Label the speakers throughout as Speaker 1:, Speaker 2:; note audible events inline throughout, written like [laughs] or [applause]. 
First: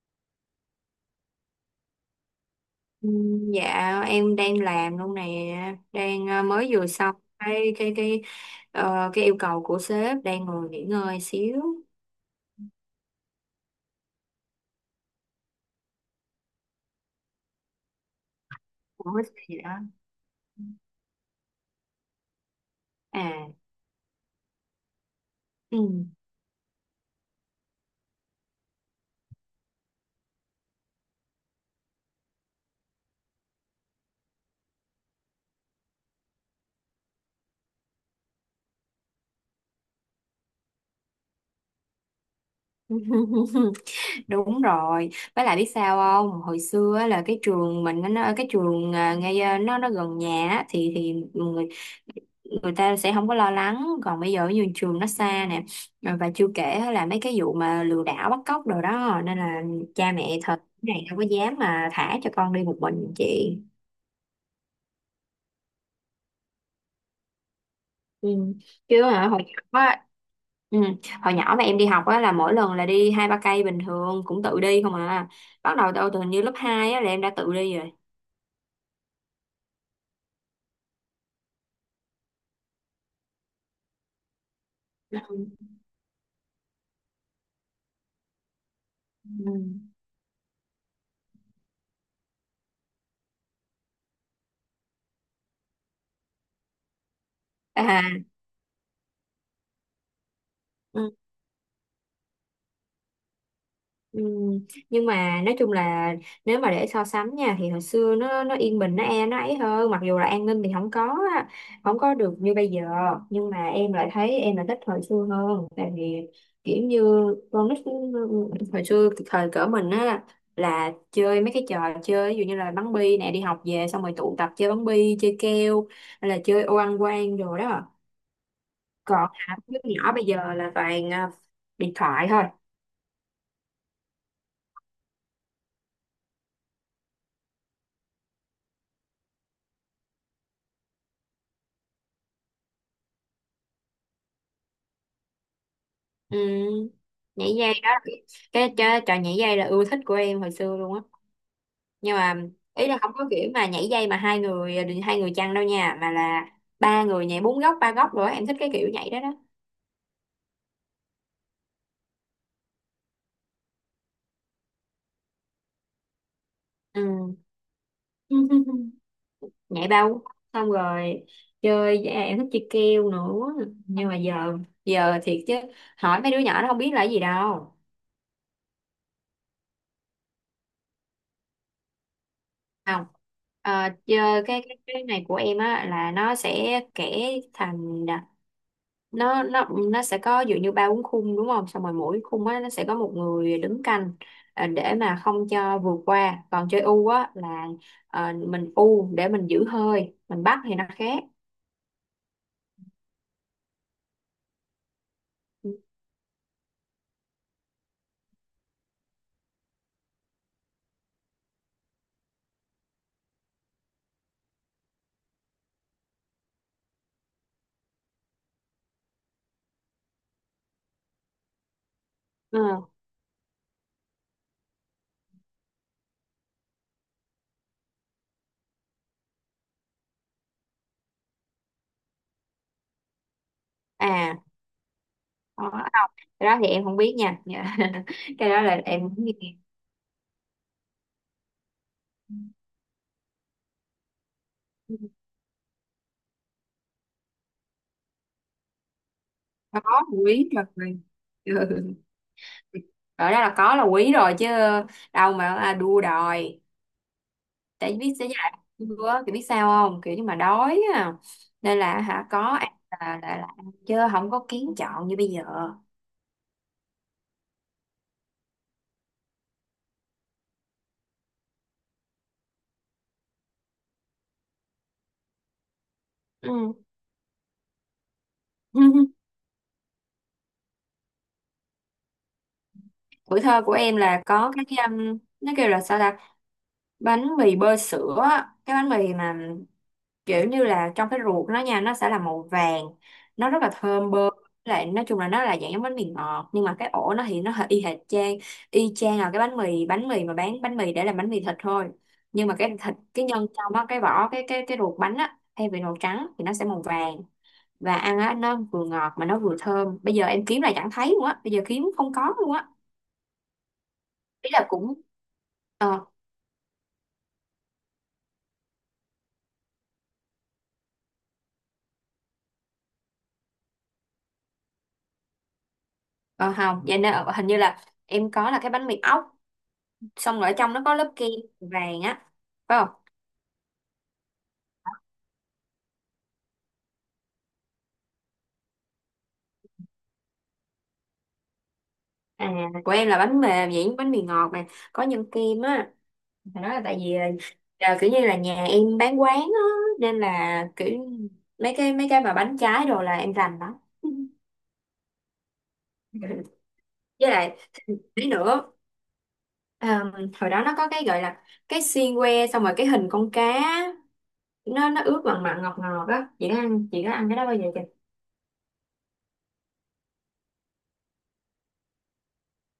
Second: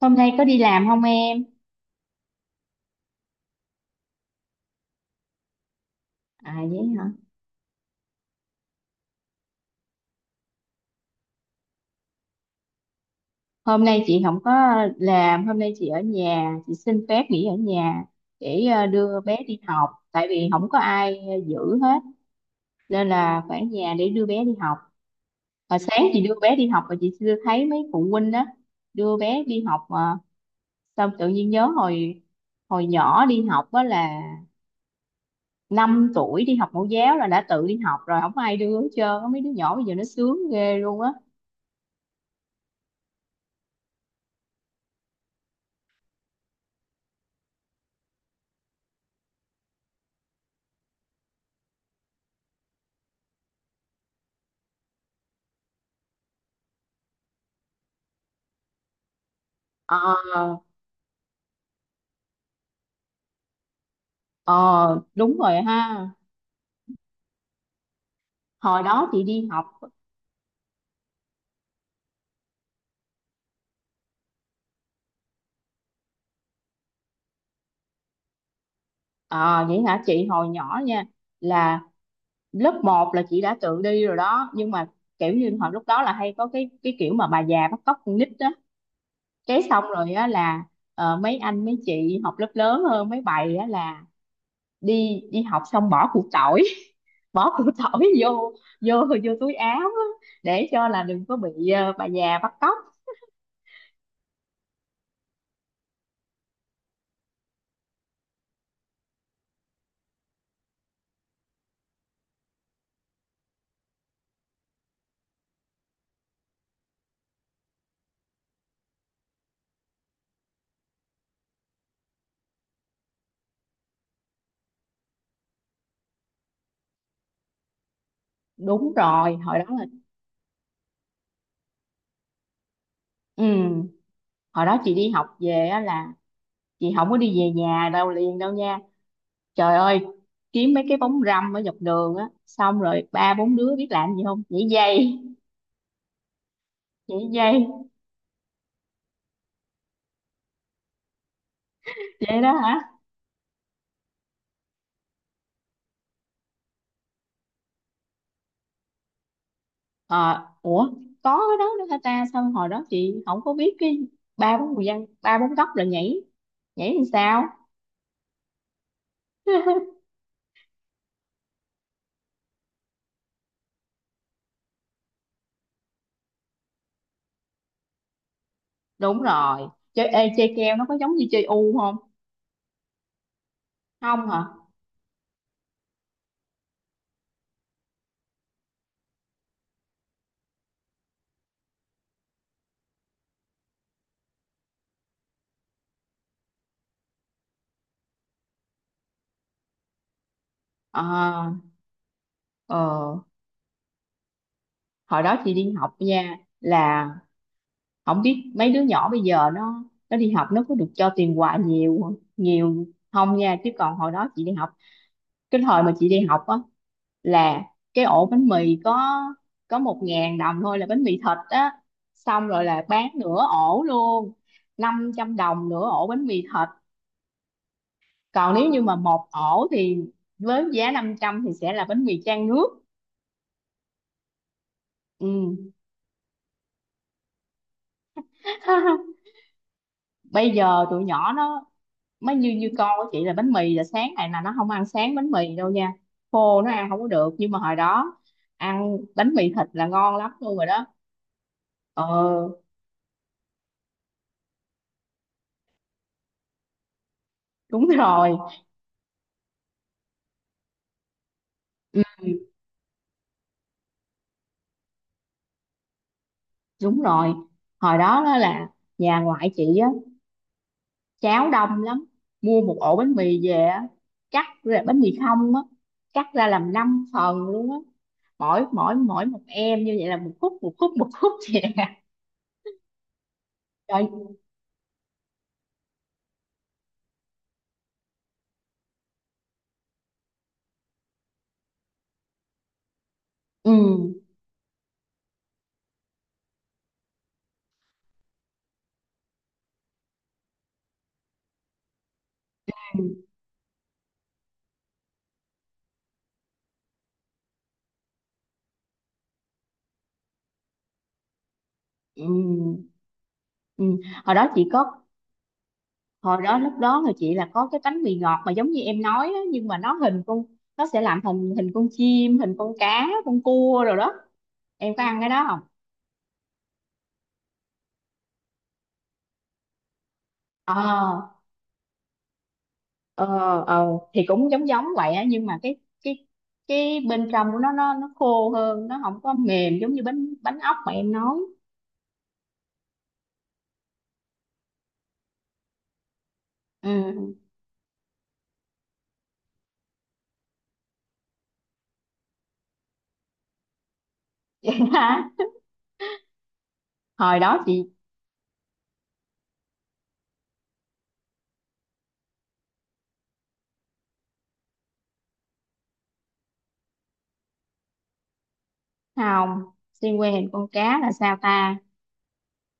Speaker 1: Hôm nay có đi làm không em?
Speaker 2: Ừ, Dạ em đang làm luôn nè, đang
Speaker 1: À,
Speaker 2: mới
Speaker 1: vậy
Speaker 2: vừa
Speaker 1: hả?
Speaker 2: xong cái yêu cầu của sếp, đang ngồi nghỉ ngơi xíu.
Speaker 1: Hôm nay chị không có làm, hôm nay chị ở nhà, chị xin phép nghỉ ở nhà để đưa
Speaker 2: Ủa
Speaker 1: bé
Speaker 2: gì
Speaker 1: đi
Speaker 2: đó
Speaker 1: học, tại vì không có ai giữ hết, nên là
Speaker 2: à
Speaker 1: phải ở nhà để đưa bé đi học. Và
Speaker 2: ừ.
Speaker 1: sáng chị đưa bé đi học và chị chưa thấy mấy phụ huynh đó đưa bé đi học mà xong tự nhiên nhớ hồi hồi nhỏ đi học đó là 5 tuổi đi học mẫu giáo là đã tự đi học rồi, không có ai đưa hết trơn á. Mấy đứa nhỏ bây giờ nó sướng ghê luôn á.
Speaker 2: [laughs] Đúng rồi, với lại biết sao không? Hồi xưa á, là cái trường mình á, nó cái trường ngay nó gần nhà á, thì người người ta sẽ không có lo lắng, còn bây giờ như trường nó xa nè. Và chưa kể á là mấy cái vụ mà lừa đảo bắt cóc đồ đó nên là cha mẹ
Speaker 1: ờ
Speaker 2: thật này không có dám mà thả cho con đi một mình chị.
Speaker 1: Ờ, đúng rồi ha.
Speaker 2: Ừ.
Speaker 1: Hồi
Speaker 2: Chứ
Speaker 1: đó chị
Speaker 2: hả hồi
Speaker 1: đi
Speaker 2: nhỏ
Speaker 1: học,
Speaker 2: á, ừ. Hồi nhỏ mà em đi học á là mỗi lần là đi hai ba cây bình thường cũng tự đi không à. Bắt đầu từ từ hình như lớp 2 á là em đã tự đi
Speaker 1: à, vậy hả chị? Hồi nhỏ nha, là lớp 1 là chị đã tự đi rồi đó. Nhưng mà
Speaker 2: rồi.
Speaker 1: kiểu như hồi lúc đó là hay có cái kiểu mà bà già bắt cóc con nít đó. Cái xong
Speaker 2: Ừ.
Speaker 1: rồi á là mấy anh mấy chị học lớp lớn hơn mấy bầy á là đi đi học xong bỏ củ tỏi, [laughs] bỏ củ tỏi
Speaker 2: À,
Speaker 1: vô vô vô túi áo á, để cho là
Speaker 2: ừ,
Speaker 1: đừng có bị bà già bắt cóc.
Speaker 2: ừ. Nhưng mà nói chung là nếu mà để so sánh nha thì hồi xưa nó yên bình nó ấy hơn, mặc dù là an ninh thì không có á, không có được như bây giờ, nhưng mà em lại thấy em là thích hồi xưa hơn. Tại vì kiểu như con nít hồi xưa thời cỡ mình á là chơi mấy cái trò chơi, ví dụ như là bắn bi nè, đi học về xong rồi tụ tập chơi bắn bi, chơi keo, hay là chơi ô ăn quan rồi đó.
Speaker 1: Đúng
Speaker 2: Còn
Speaker 1: rồi
Speaker 2: hả
Speaker 1: hồi đó
Speaker 2: đứa
Speaker 1: là,
Speaker 2: nhỏ bây giờ là toàn điện thoại thôi.
Speaker 1: ừ, hồi đó chị đi học về á là chị không có đi về nhà đâu liền đâu nha. Trời ơi, kiếm mấy cái bóng râm ở dọc đường á, xong rồi ba bốn đứa biết làm gì không? Nhảy dây,
Speaker 2: Ừ.
Speaker 1: nhảy
Speaker 2: Nhảy
Speaker 1: dây.
Speaker 2: dây đó cái trò nhảy dây là ưa thích của em hồi xưa luôn á, nhưng mà
Speaker 1: Vậy đó hả?
Speaker 2: ý là không có kiểu mà nhảy dây mà hai người, chăng đâu nha, mà là ba người nhảy, bốn góc, ba góc rồi á. Em thích cái kiểu nhảy đó đó.
Speaker 1: Ờ Ủa, có cái đó nữa hả ta? Sao hồi đó chị không có biết? Cái ba bốn người dân ba bốn góc rồi nhảy nhảy làm
Speaker 2: Ừ.
Speaker 1: sao?
Speaker 2: [laughs] Nhảy
Speaker 1: [laughs]
Speaker 2: bao xong rồi chơi em thích chơi keo nữa, nhưng mà giờ giờ thiệt chứ, hỏi mấy đứa nhỏ nó không biết là cái gì đâu.
Speaker 1: Đúng rồi. Chơi keo nó có giống như chơi u không?
Speaker 2: Không.
Speaker 1: Không
Speaker 2: Chơi
Speaker 1: hả?
Speaker 2: cái này của em á là nó sẽ kể thành, nó nó nó sẽ có dụ như ba bốn khung, đúng không, xong rồi mỗi khung á nó sẽ có một người đứng canh, để mà không cho vượt qua. Còn chơi u á là mình u để mình giữ hơi mình bắt thì nó
Speaker 1: ờ
Speaker 2: khác.
Speaker 1: ờ Hồi đó chị đi học nha, là không biết mấy đứa nhỏ bây giờ nó đi học nó có được cho tiền quà nhiều nhiều không nha. Chứ còn hồi đó chị đi học, cái thời mà chị đi học á là cái ổ bánh mì có 1.000 đồng thôi là bánh mì thịt á, xong rồi là
Speaker 2: Ừ.
Speaker 1: bán nửa ổ luôn, 500 đồng nửa ổ bánh mì thịt. Còn nếu như mà một ổ thì với giá 500 thì sẽ là bánh mì chan nước.
Speaker 2: À
Speaker 1: Ừ.
Speaker 2: đó. Cái đó thì em không biết nha. Dạ. [laughs] Cái đó là em
Speaker 1: [laughs]
Speaker 2: không nghe.
Speaker 1: Bây giờ tụi nhỏ nó mới như như con của chị là bánh mì, là sáng này là nó không ăn sáng bánh mì đâu nha, khô nó ăn không có được. Nhưng mà hồi đó ăn bánh mì thịt là
Speaker 2: Có
Speaker 1: ngon lắm
Speaker 2: quý
Speaker 1: luôn rồi đó.
Speaker 2: rồi. Ừ. Rồi.
Speaker 1: ờ
Speaker 2: [laughs] Đó là có là quý rồi chứ đâu mà đua đòi.
Speaker 1: Đúng
Speaker 2: Tại biết sẽ
Speaker 1: rồi.
Speaker 2: dạy bữa kiểu biết sao không, kiểu như mà đói à, nên
Speaker 1: Ừ,
Speaker 2: là có ăn là, ăn chứ không có kiến chọn như bây giờ.
Speaker 1: đúng rồi. Hồi đó đó là nhà ngoại chị á, cháo đông lắm, mua một ổ bánh mì về á, cắt ra bánh mì không á, cắt ra làm
Speaker 2: Ừ.
Speaker 1: 5 phần luôn á. Mỗi mỗi mỗi
Speaker 2: [laughs]
Speaker 1: một em như vậy là một khúc, một khúc, một khúc vậy nè.
Speaker 2: Tuổi thơ của em
Speaker 1: Trời,
Speaker 2: là có cái nó kêu là sao ta, bánh mì bơ sữa á. Cái bánh mì mà kiểu như là trong cái ruột nó nha, nó sẽ là màu vàng, nó rất là
Speaker 1: ừ,
Speaker 2: thơm. Ừ. Bơm lại nói chung là nó là dạng giống bánh mì ngọt, nhưng mà cái ổ nó thì nó hơi y chang là cái bánh mì, mà bán bánh mì để làm bánh mì thịt thôi, nhưng mà cái thịt, cái nhân trong á, cái vỏ, cái ruột bánh á, thay vì màu trắng thì nó sẽ màu vàng, và ăn á nó vừa ngọt mà nó vừa thơm. Bây giờ em kiếm là chẳng thấy luôn á, bây giờ kiếm không
Speaker 1: ừ,
Speaker 2: có luôn á.
Speaker 1: ừ. hồi đó
Speaker 2: Ý là
Speaker 1: chị
Speaker 2: cũng
Speaker 1: có
Speaker 2: ờ
Speaker 1: Hồi đó lúc đó là chị là có cái bánh mì ngọt mà giống như em nói á, nhưng mà nó hình con, nó sẽ làm thành hình con chim, hình con cá, con cua rồi đó. Em có ăn cái đó không?
Speaker 2: ờ không. Vậy nên hình như là em có là cái bánh mì ốc, xong rồi ở trong
Speaker 1: ờ
Speaker 2: nó có lớp kem vàng á, phải không?
Speaker 1: ờ ờ thì cũng giống giống vậy á, nhưng mà cái cái bên trong của nó khô hơn, nó không có mềm giống như bánh bánh ốc mà em nói.
Speaker 2: À của em là bánh mềm vậy, bánh mì ngọt mà có nhân kem á. Phải nói là tại vì là,
Speaker 1: Ừ.
Speaker 2: là kiểu như là nhà em bán quán á, nên là kiểu mấy cái mà bánh trái đồ là em rành đó.
Speaker 1: [laughs] Vậy hả?
Speaker 2: [laughs] Với
Speaker 1: Hồi
Speaker 2: lại
Speaker 1: đó chị
Speaker 2: tí nữa ờm, hồi đó nó có cái gọi là cái xiên que, xong rồi cái hình con cá, nó ướp mặn mặn ngọt ngọt á. Chị có ăn cái đó bao giờ?
Speaker 1: Không. Xiên que hình con cá là sao ta?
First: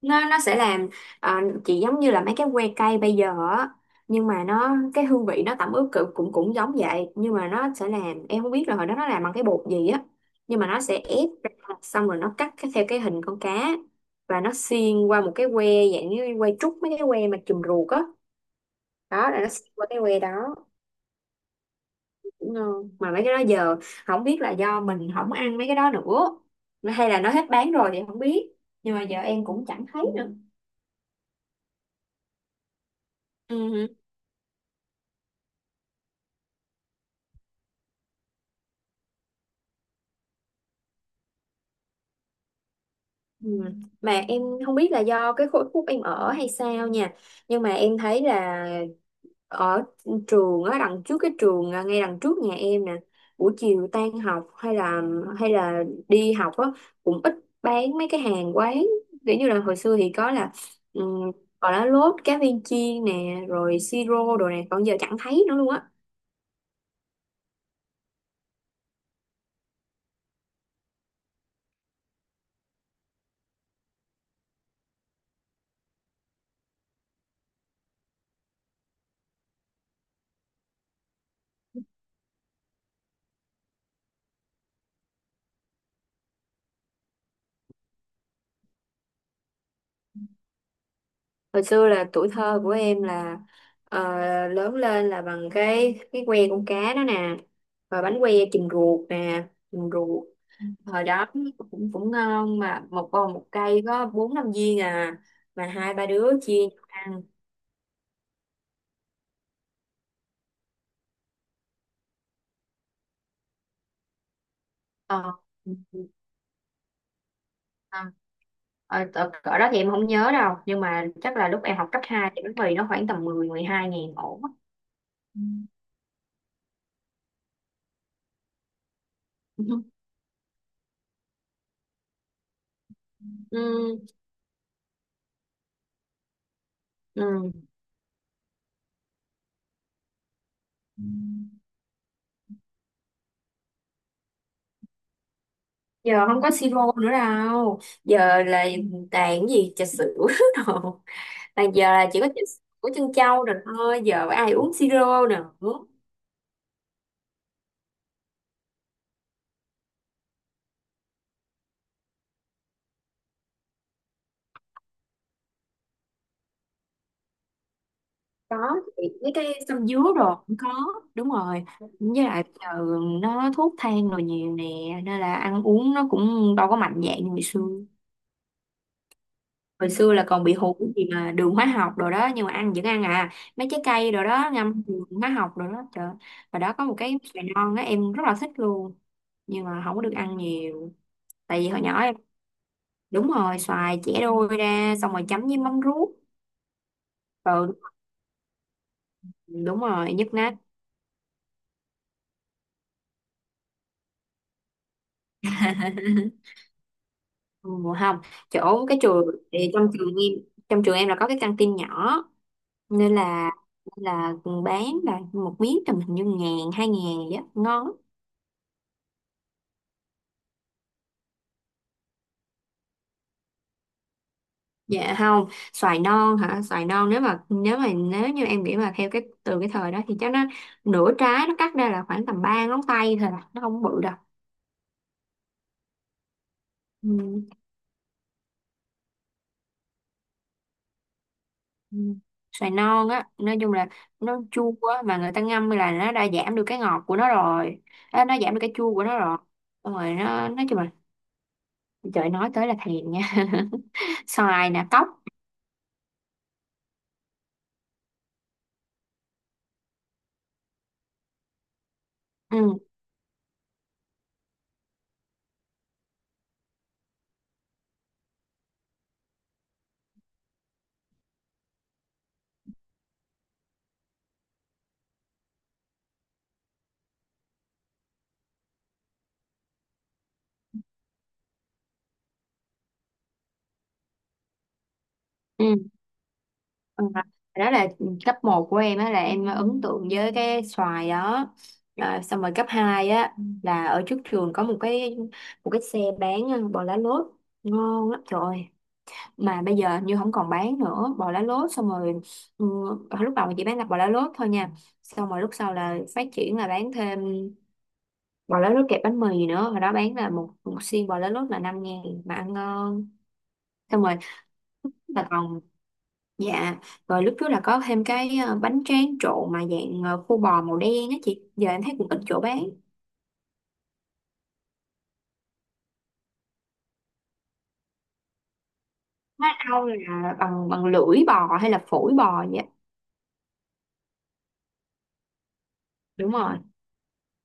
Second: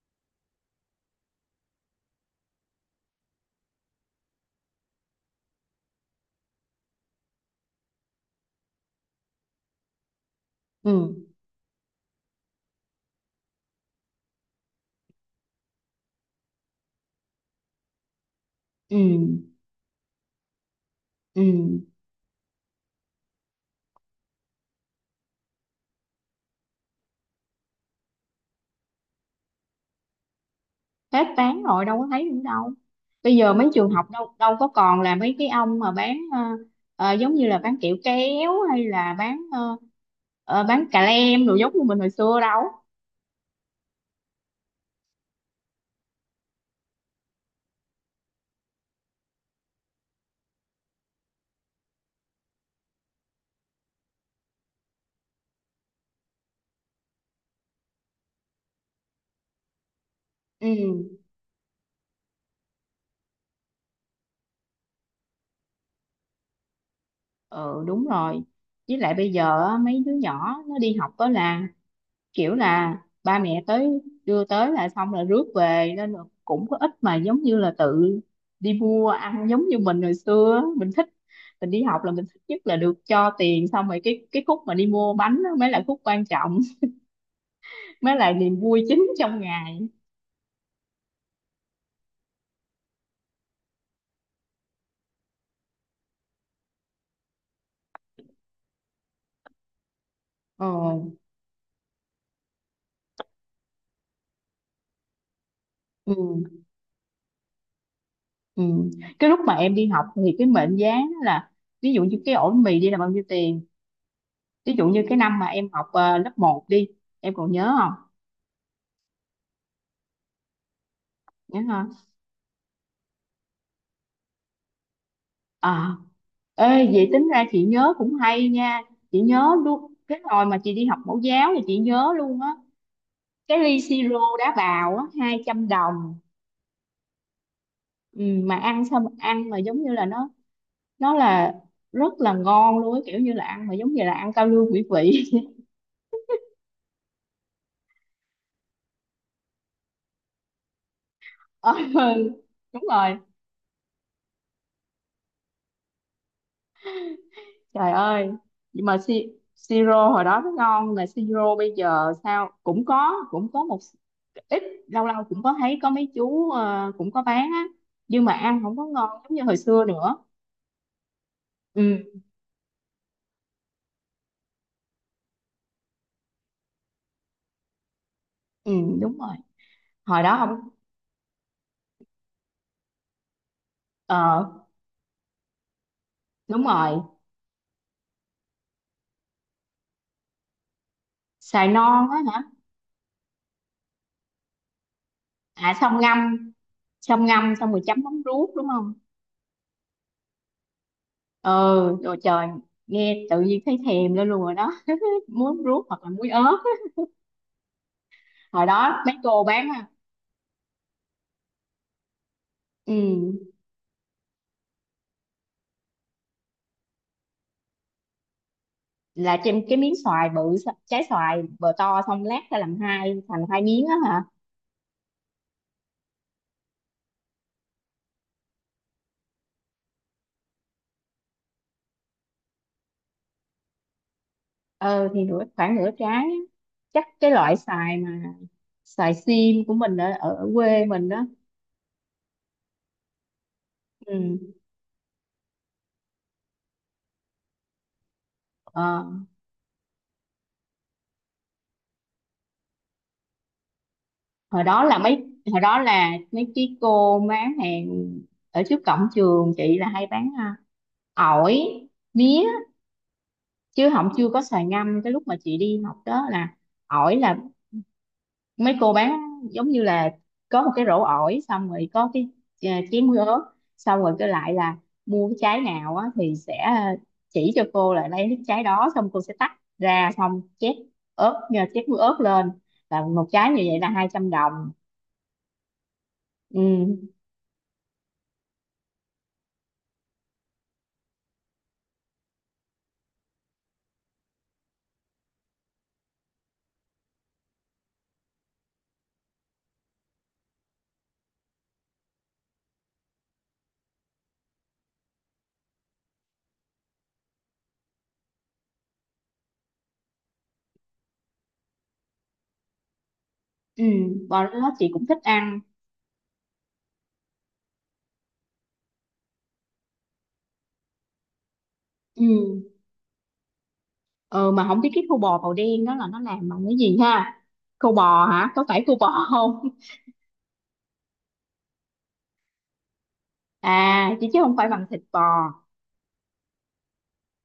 Speaker 2: Nó sẽ làm, chỉ giống như là mấy cái que cây bây giờ á, nhưng mà nó cái hương vị nó tẩm ướp cũng cũng cũng giống vậy, nhưng mà nó sẽ làm, em không biết là hồi đó nó làm bằng cái bột gì á, nhưng mà nó sẽ
Speaker 1: Ừ,
Speaker 2: ép ra, xong rồi nó cắt theo cái hình con cá, và nó xiên qua một cái que, dạng như que trúc, mấy cái que mà chùm ruột á,
Speaker 1: ừ,
Speaker 2: đó là nó xiên qua cái que đó.
Speaker 1: ừ,
Speaker 2: Đúng không? Mà mấy cái đó giờ, không biết là do mình không ăn mấy cái đó nữa hay là nó hết bán rồi thì không biết, nhưng mà giờ em cũng chẳng thấy nữa.
Speaker 1: hết bán rồi đâu có thấy nữa đâu. Bây giờ mấy trường
Speaker 2: Ừ.
Speaker 1: học đâu đâu có còn là mấy cái ông mà bán, giống như là bán kẹo kéo hay là bán, bán cà lem đồ giống như mình hồi xưa đâu.
Speaker 2: Ừ. Mà em không biết là do cái khối khúc em ở hay sao nha, nhưng mà em thấy là ở trường á, đằng trước cái trường ngay đằng trước nhà em nè, buổi chiều tan học hay là, đi học á cũng ít bán mấy cái hàng quán. Kiểu như là hồi xưa thì có là
Speaker 1: Ừ,
Speaker 2: um, gọi là lốt cá viên chiên nè rồi siro đồ nè, còn giờ chẳng thấy nữa luôn á.
Speaker 1: ừ, đúng rồi. Với lại bây giờ á, mấy đứa nhỏ nó đi học đó là kiểu là ba mẹ tới đưa tới là xong là rước về, nên là cũng có ít mà giống như là tự đi mua ăn giống như mình hồi xưa á. Mình đi học là mình thích nhất là được cho tiền, xong rồi cái khúc mà đi mua bánh đó mới là khúc quan trọng. [laughs] Mới là niềm vui chính trong ngày.
Speaker 2: Hồi xưa là tuổi thơ của em là ờ, lớn lên là bằng cái que con cá đó nè, rồi bánh que chìm ruột nè, chìm ruột
Speaker 1: ờ
Speaker 2: hồi đó cũng cũng ngon, mà một vòng một cây có bốn năm viên à, mà hai ba
Speaker 1: ừ,
Speaker 2: đứa chia nhau ăn.
Speaker 1: ừ, cái lúc mà em đi học thì cái mệnh giá đó là, ví dụ như cái ổ mì đi là bao nhiêu tiền, ví dụ như cái
Speaker 2: ờ
Speaker 1: năm mà em học lớp 1 đi, em còn nhớ không?
Speaker 2: ờ, cỡ cỡ đó thì em không nhớ đâu, nhưng mà chắc là
Speaker 1: Nhớ
Speaker 2: lúc em học
Speaker 1: không?
Speaker 2: cấp 2 thì bánh mì nó khoảng tầm mười mười hai ngàn ổ. Ừ.
Speaker 1: ờ Ê, vậy tính ra chị nhớ cũng hay nha. Chị nhớ luôn
Speaker 2: [laughs]
Speaker 1: cái hồi mà chị đi học mẫu giáo thì chị nhớ luôn á. Cái ly
Speaker 2: Ừ.
Speaker 1: siro đá bào á 200 đồng.
Speaker 2: Ừ.
Speaker 1: Ừ, mà ăn xong, ăn mà giống như là nó là rất là ngon luôn á, kiểu như là ăn mà giống như là ăn cao lương mỹ vị. [laughs]
Speaker 2: Giờ không có siro nữa đâu, giờ là toàn cái gì trà sữa. [laughs] Đồ
Speaker 1: Ờ,
Speaker 2: toàn, giờ là chỉ có
Speaker 1: ừ,
Speaker 2: trà
Speaker 1: đúng
Speaker 2: sữa trân
Speaker 1: rồi.
Speaker 2: châu rồi, thôi giờ ai uống siro nữa.
Speaker 1: Trời ơi, nhưng mà siro hồi đó nó ngon, mà siro bây giờ sao cũng có một ít, lâu lâu cũng có thấy có mấy chú, cũng có bán á, nhưng mà
Speaker 2: Có
Speaker 1: ăn không có
Speaker 2: thì
Speaker 1: ngon
Speaker 2: mấy
Speaker 1: giống như hồi
Speaker 2: cái
Speaker 1: xưa
Speaker 2: sâm dứa
Speaker 1: nữa.
Speaker 2: rồi cũng có. Đúng rồi,
Speaker 1: Ừ,
Speaker 2: với lại giờ nó thuốc thang rồi nhiều nè, nên là ăn uống nó cũng đâu có mạnh dạn như hồi xưa.
Speaker 1: ừ, đúng rồi.
Speaker 2: Hồi xưa
Speaker 1: Hồi
Speaker 2: là
Speaker 1: đó
Speaker 2: còn bị
Speaker 1: không.
Speaker 2: hụt cái gì mà đường hóa học rồi đó, nhưng mà ăn vẫn ăn à. Mấy trái cây rồi
Speaker 1: ờ
Speaker 2: đó, ngâm đường hóa học rồi đó trời. Và
Speaker 1: Đúng
Speaker 2: đó có một
Speaker 1: rồi.
Speaker 2: cái xoài non á em rất là thích luôn, nhưng mà không có được ăn nhiều. Tại
Speaker 1: Xài
Speaker 2: vì hồi nhỏ
Speaker 1: non
Speaker 2: em,
Speaker 1: á hả?
Speaker 2: đúng rồi xoài chẻ đôi ra xong rồi chấm với
Speaker 1: À,
Speaker 2: mắm ruốc.
Speaker 1: xong ngâm xong
Speaker 2: Ừ,
Speaker 1: rồi chấm mắm ruốc đúng không?
Speaker 2: đúng rồi, nhức nách.
Speaker 1: Ừ, rồi, trời, nghe tự nhiên thấy thèm lên luôn rồi đó. [laughs] Muối ruốc hoặc là muối ớt
Speaker 2: [laughs]
Speaker 1: á.
Speaker 2: Ừ, không,
Speaker 1: Hồi
Speaker 2: chỗ cái
Speaker 1: đó mấy
Speaker 2: trường,
Speaker 1: cô bán,
Speaker 2: thì
Speaker 1: à,
Speaker 2: trong trường em, là có cái căng tin nhỏ, nên là
Speaker 1: ừ,
Speaker 2: nên là bán là một miếng tầm hình như ngàn hai ngàn vậy á, ngon lắm.
Speaker 1: là trên cái miếng xoài bự, trái xoài bờ to xong lát ra làm hai thành hai miếng á hả?
Speaker 2: Dạ không. Xoài non hả, xoài non, nếu như em nghĩ mà theo cái từ cái thời đó thì chắc nó, nửa trái nó cắt ra là khoảng tầm ba ngón tay thôi à, nó không bự đâu.
Speaker 1: Ờ thì khoảng nửa trái á, chắc cái
Speaker 2: Ừ.
Speaker 1: loại xoài mà xoài sim của mình ở, ở quê mình đó.
Speaker 2: Ừ. Xoài non á nói chung là nó
Speaker 1: Ừ.
Speaker 2: chua á, mà người ta ngâm là nó đã giảm được cái ngọt của nó rồi. Ê, nó giảm được cái chua
Speaker 1: ờ,
Speaker 2: của nó rồi. Xong rồi nó nói chung là, trời nói tới là thèm nha. [laughs]
Speaker 1: hồi
Speaker 2: Xoài
Speaker 1: đó
Speaker 2: nè,
Speaker 1: là
Speaker 2: cóc.
Speaker 1: mấy hồi đó là mấy cái cô bán hàng ở trước cổng trường chị là hay bán, ổi, mía,
Speaker 2: Ừ.
Speaker 1: chứ không, chưa có xoài ngâm. Cái lúc mà chị đi học đó là ổi, là mấy cô bán giống như là có một cái rổ ổi, xong rồi có cái, chén ớt, xong rồi cái lại là mua cái trái nào á, thì sẽ, chỉ cho cô là lấy cái trái đó, xong cô sẽ tách ra, xong chét muối ớt lên, là một trái như vậy là 200 đồng.
Speaker 2: Ừ.
Speaker 1: Ừ,
Speaker 2: Ừ. Đó là cấp một của em á, là em ấn tượng với cái xoài đó. Xong rồi cấp 2 á là ở trước trường có một cái xe bán bò lá lốt, ngon lắm trời, mà bây giờ như không còn bán nữa bò lá lốt. Xong rồi ừ, lúc đầu mình chỉ bán là bò lá lốt thôi nha, xong rồi lúc sau là phát triển là bán thêm bò lá lốt kẹp bánh mì nữa. Hồi đó bán là một xiên bò lá lốt là 5 ngàn mà ăn ngon.
Speaker 1: ừ,
Speaker 2: Xong rồi
Speaker 1: và đó chị cũng thích
Speaker 2: là còn,
Speaker 1: ăn.
Speaker 2: dạ rồi, lúc trước là có thêm cái bánh tráng trộn mà dạng khô bò màu đen á chị, giờ em thấy cũng ít chỗ bán.
Speaker 1: Ừ, ờ mà không biết cái khô bò màu đen đó là nó làm bằng cái gì ha? Khô bò hả? Có phải khô bò
Speaker 2: Nó
Speaker 1: không?
Speaker 2: đâu là bằng bằng lưỡi bò hay là phổi bò vậy.
Speaker 1: [laughs] À, chứ chứ không phải bằng thịt bò.
Speaker 2: Đúng rồi,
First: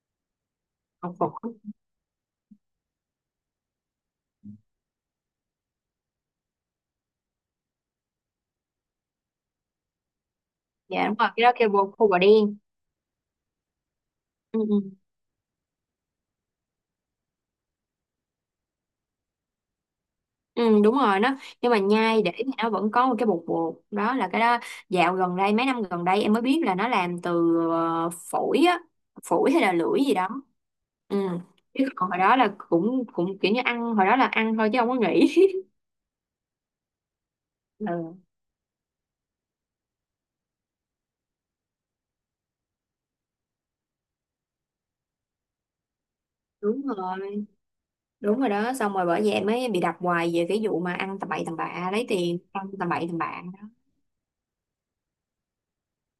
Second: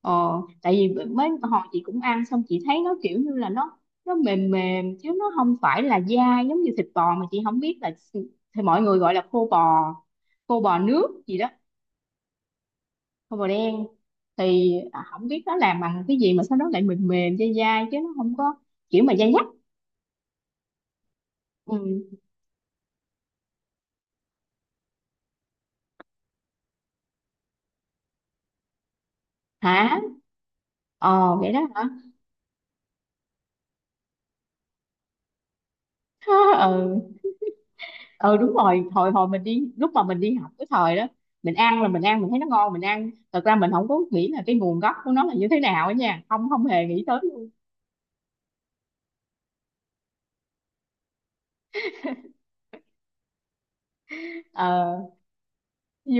Speaker 1: Ờ, tại vì
Speaker 2: còn
Speaker 1: mấy
Speaker 2: phổi.
Speaker 1: hồi chị cũng ăn, xong chị thấy nó kiểu như là nó mềm mềm, chứ nó không phải là dai giống như thịt bò, mà chị không biết thì mọi người gọi là khô bò
Speaker 2: Dạ đúng
Speaker 1: nước
Speaker 2: rồi,
Speaker 1: gì
Speaker 2: cái
Speaker 1: đó.
Speaker 2: đó kêu khô bò đen.
Speaker 1: Khô bò đen
Speaker 2: Ừ,
Speaker 1: thì,
Speaker 2: ừ.
Speaker 1: không biết nó làm bằng cái gì mà sao nó lại mềm mềm dai dai chứ nó không có kiểu mà dai dắt.
Speaker 2: Ừ, đúng rồi nó, nhưng
Speaker 1: Ừ.
Speaker 2: mà nhai để thì nó vẫn có một cái bột bột đó, là cái đó dạo gần đây, mấy năm gần đây em mới biết là nó làm từ phổi á, phổi hay là
Speaker 1: Hả?
Speaker 2: lưỡi gì đó. Ừ.
Speaker 1: Vậy đó hả?
Speaker 2: Chứ còn hồi đó là cũng cũng kiểu như ăn, hồi đó là ăn thôi chứ không có nghĩ.
Speaker 1: [laughs] Ừ,
Speaker 2: [laughs] Ừ.
Speaker 1: ừ, đúng rồi. Hồi hồi mình đi, lúc mà mình đi học cái thời đó, mình ăn là mình ăn, mình thấy nó ngon, mình ăn thật ra mình không có nghĩ là cái nguồn gốc của nó là như thế nào á nha, không, không
Speaker 2: Đúng
Speaker 1: hề nghĩ tới
Speaker 2: rồi,
Speaker 1: luôn.
Speaker 2: đúng rồi đó. Xong rồi bởi vậy em mới bị đặt hoài về cái vụ mà ăn tầm bậy tầm bạ, lấy tiền ăn tầm bậy tầm bạ đó.
Speaker 1: ờ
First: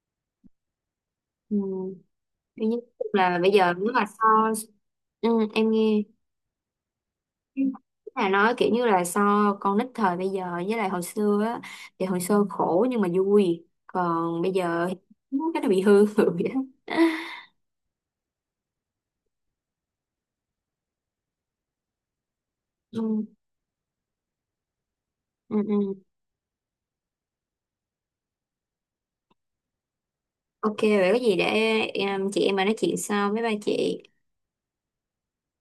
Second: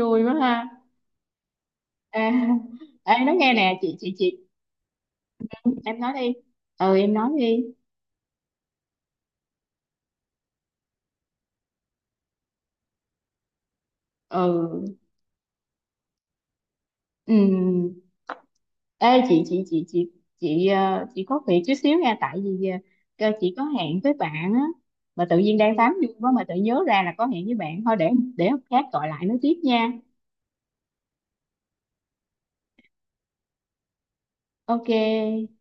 Speaker 1: Vui quá ha.
Speaker 2: Ừ.
Speaker 1: À,
Speaker 2: Tuy nhiên
Speaker 1: [laughs] ê nói
Speaker 2: là
Speaker 1: nghe
Speaker 2: bây
Speaker 1: nè,
Speaker 2: giờ nếu mà
Speaker 1: chị
Speaker 2: so,
Speaker 1: chị
Speaker 2: ừ, em
Speaker 1: em
Speaker 2: nghe,
Speaker 1: nói đi, ừ em nói đi.
Speaker 2: là nói kiểu như là so con nít thời bây giờ với lại hồi xưa á, thì hồi xưa khổ nhưng mà vui, còn bây giờ thì
Speaker 1: Ừ.
Speaker 2: cái nó bị hư [laughs] vậy đó.
Speaker 1: Ừm. Ê chị, chị có việc chút xíu nha, tại vì cơ
Speaker 2: Ừ,
Speaker 1: chị có hẹn với bạn á, mà tự
Speaker 2: ừ,
Speaker 1: nhiên đang tám
Speaker 2: ừ.
Speaker 1: vui quá mà tự nhớ ra là có hẹn với bạn, thôi để hôm khác gọi lại nói tiếp nha.
Speaker 2: Ok vậy có gì để em, chị em mà nói chuyện sau với ba chị.
Speaker 1: Ok,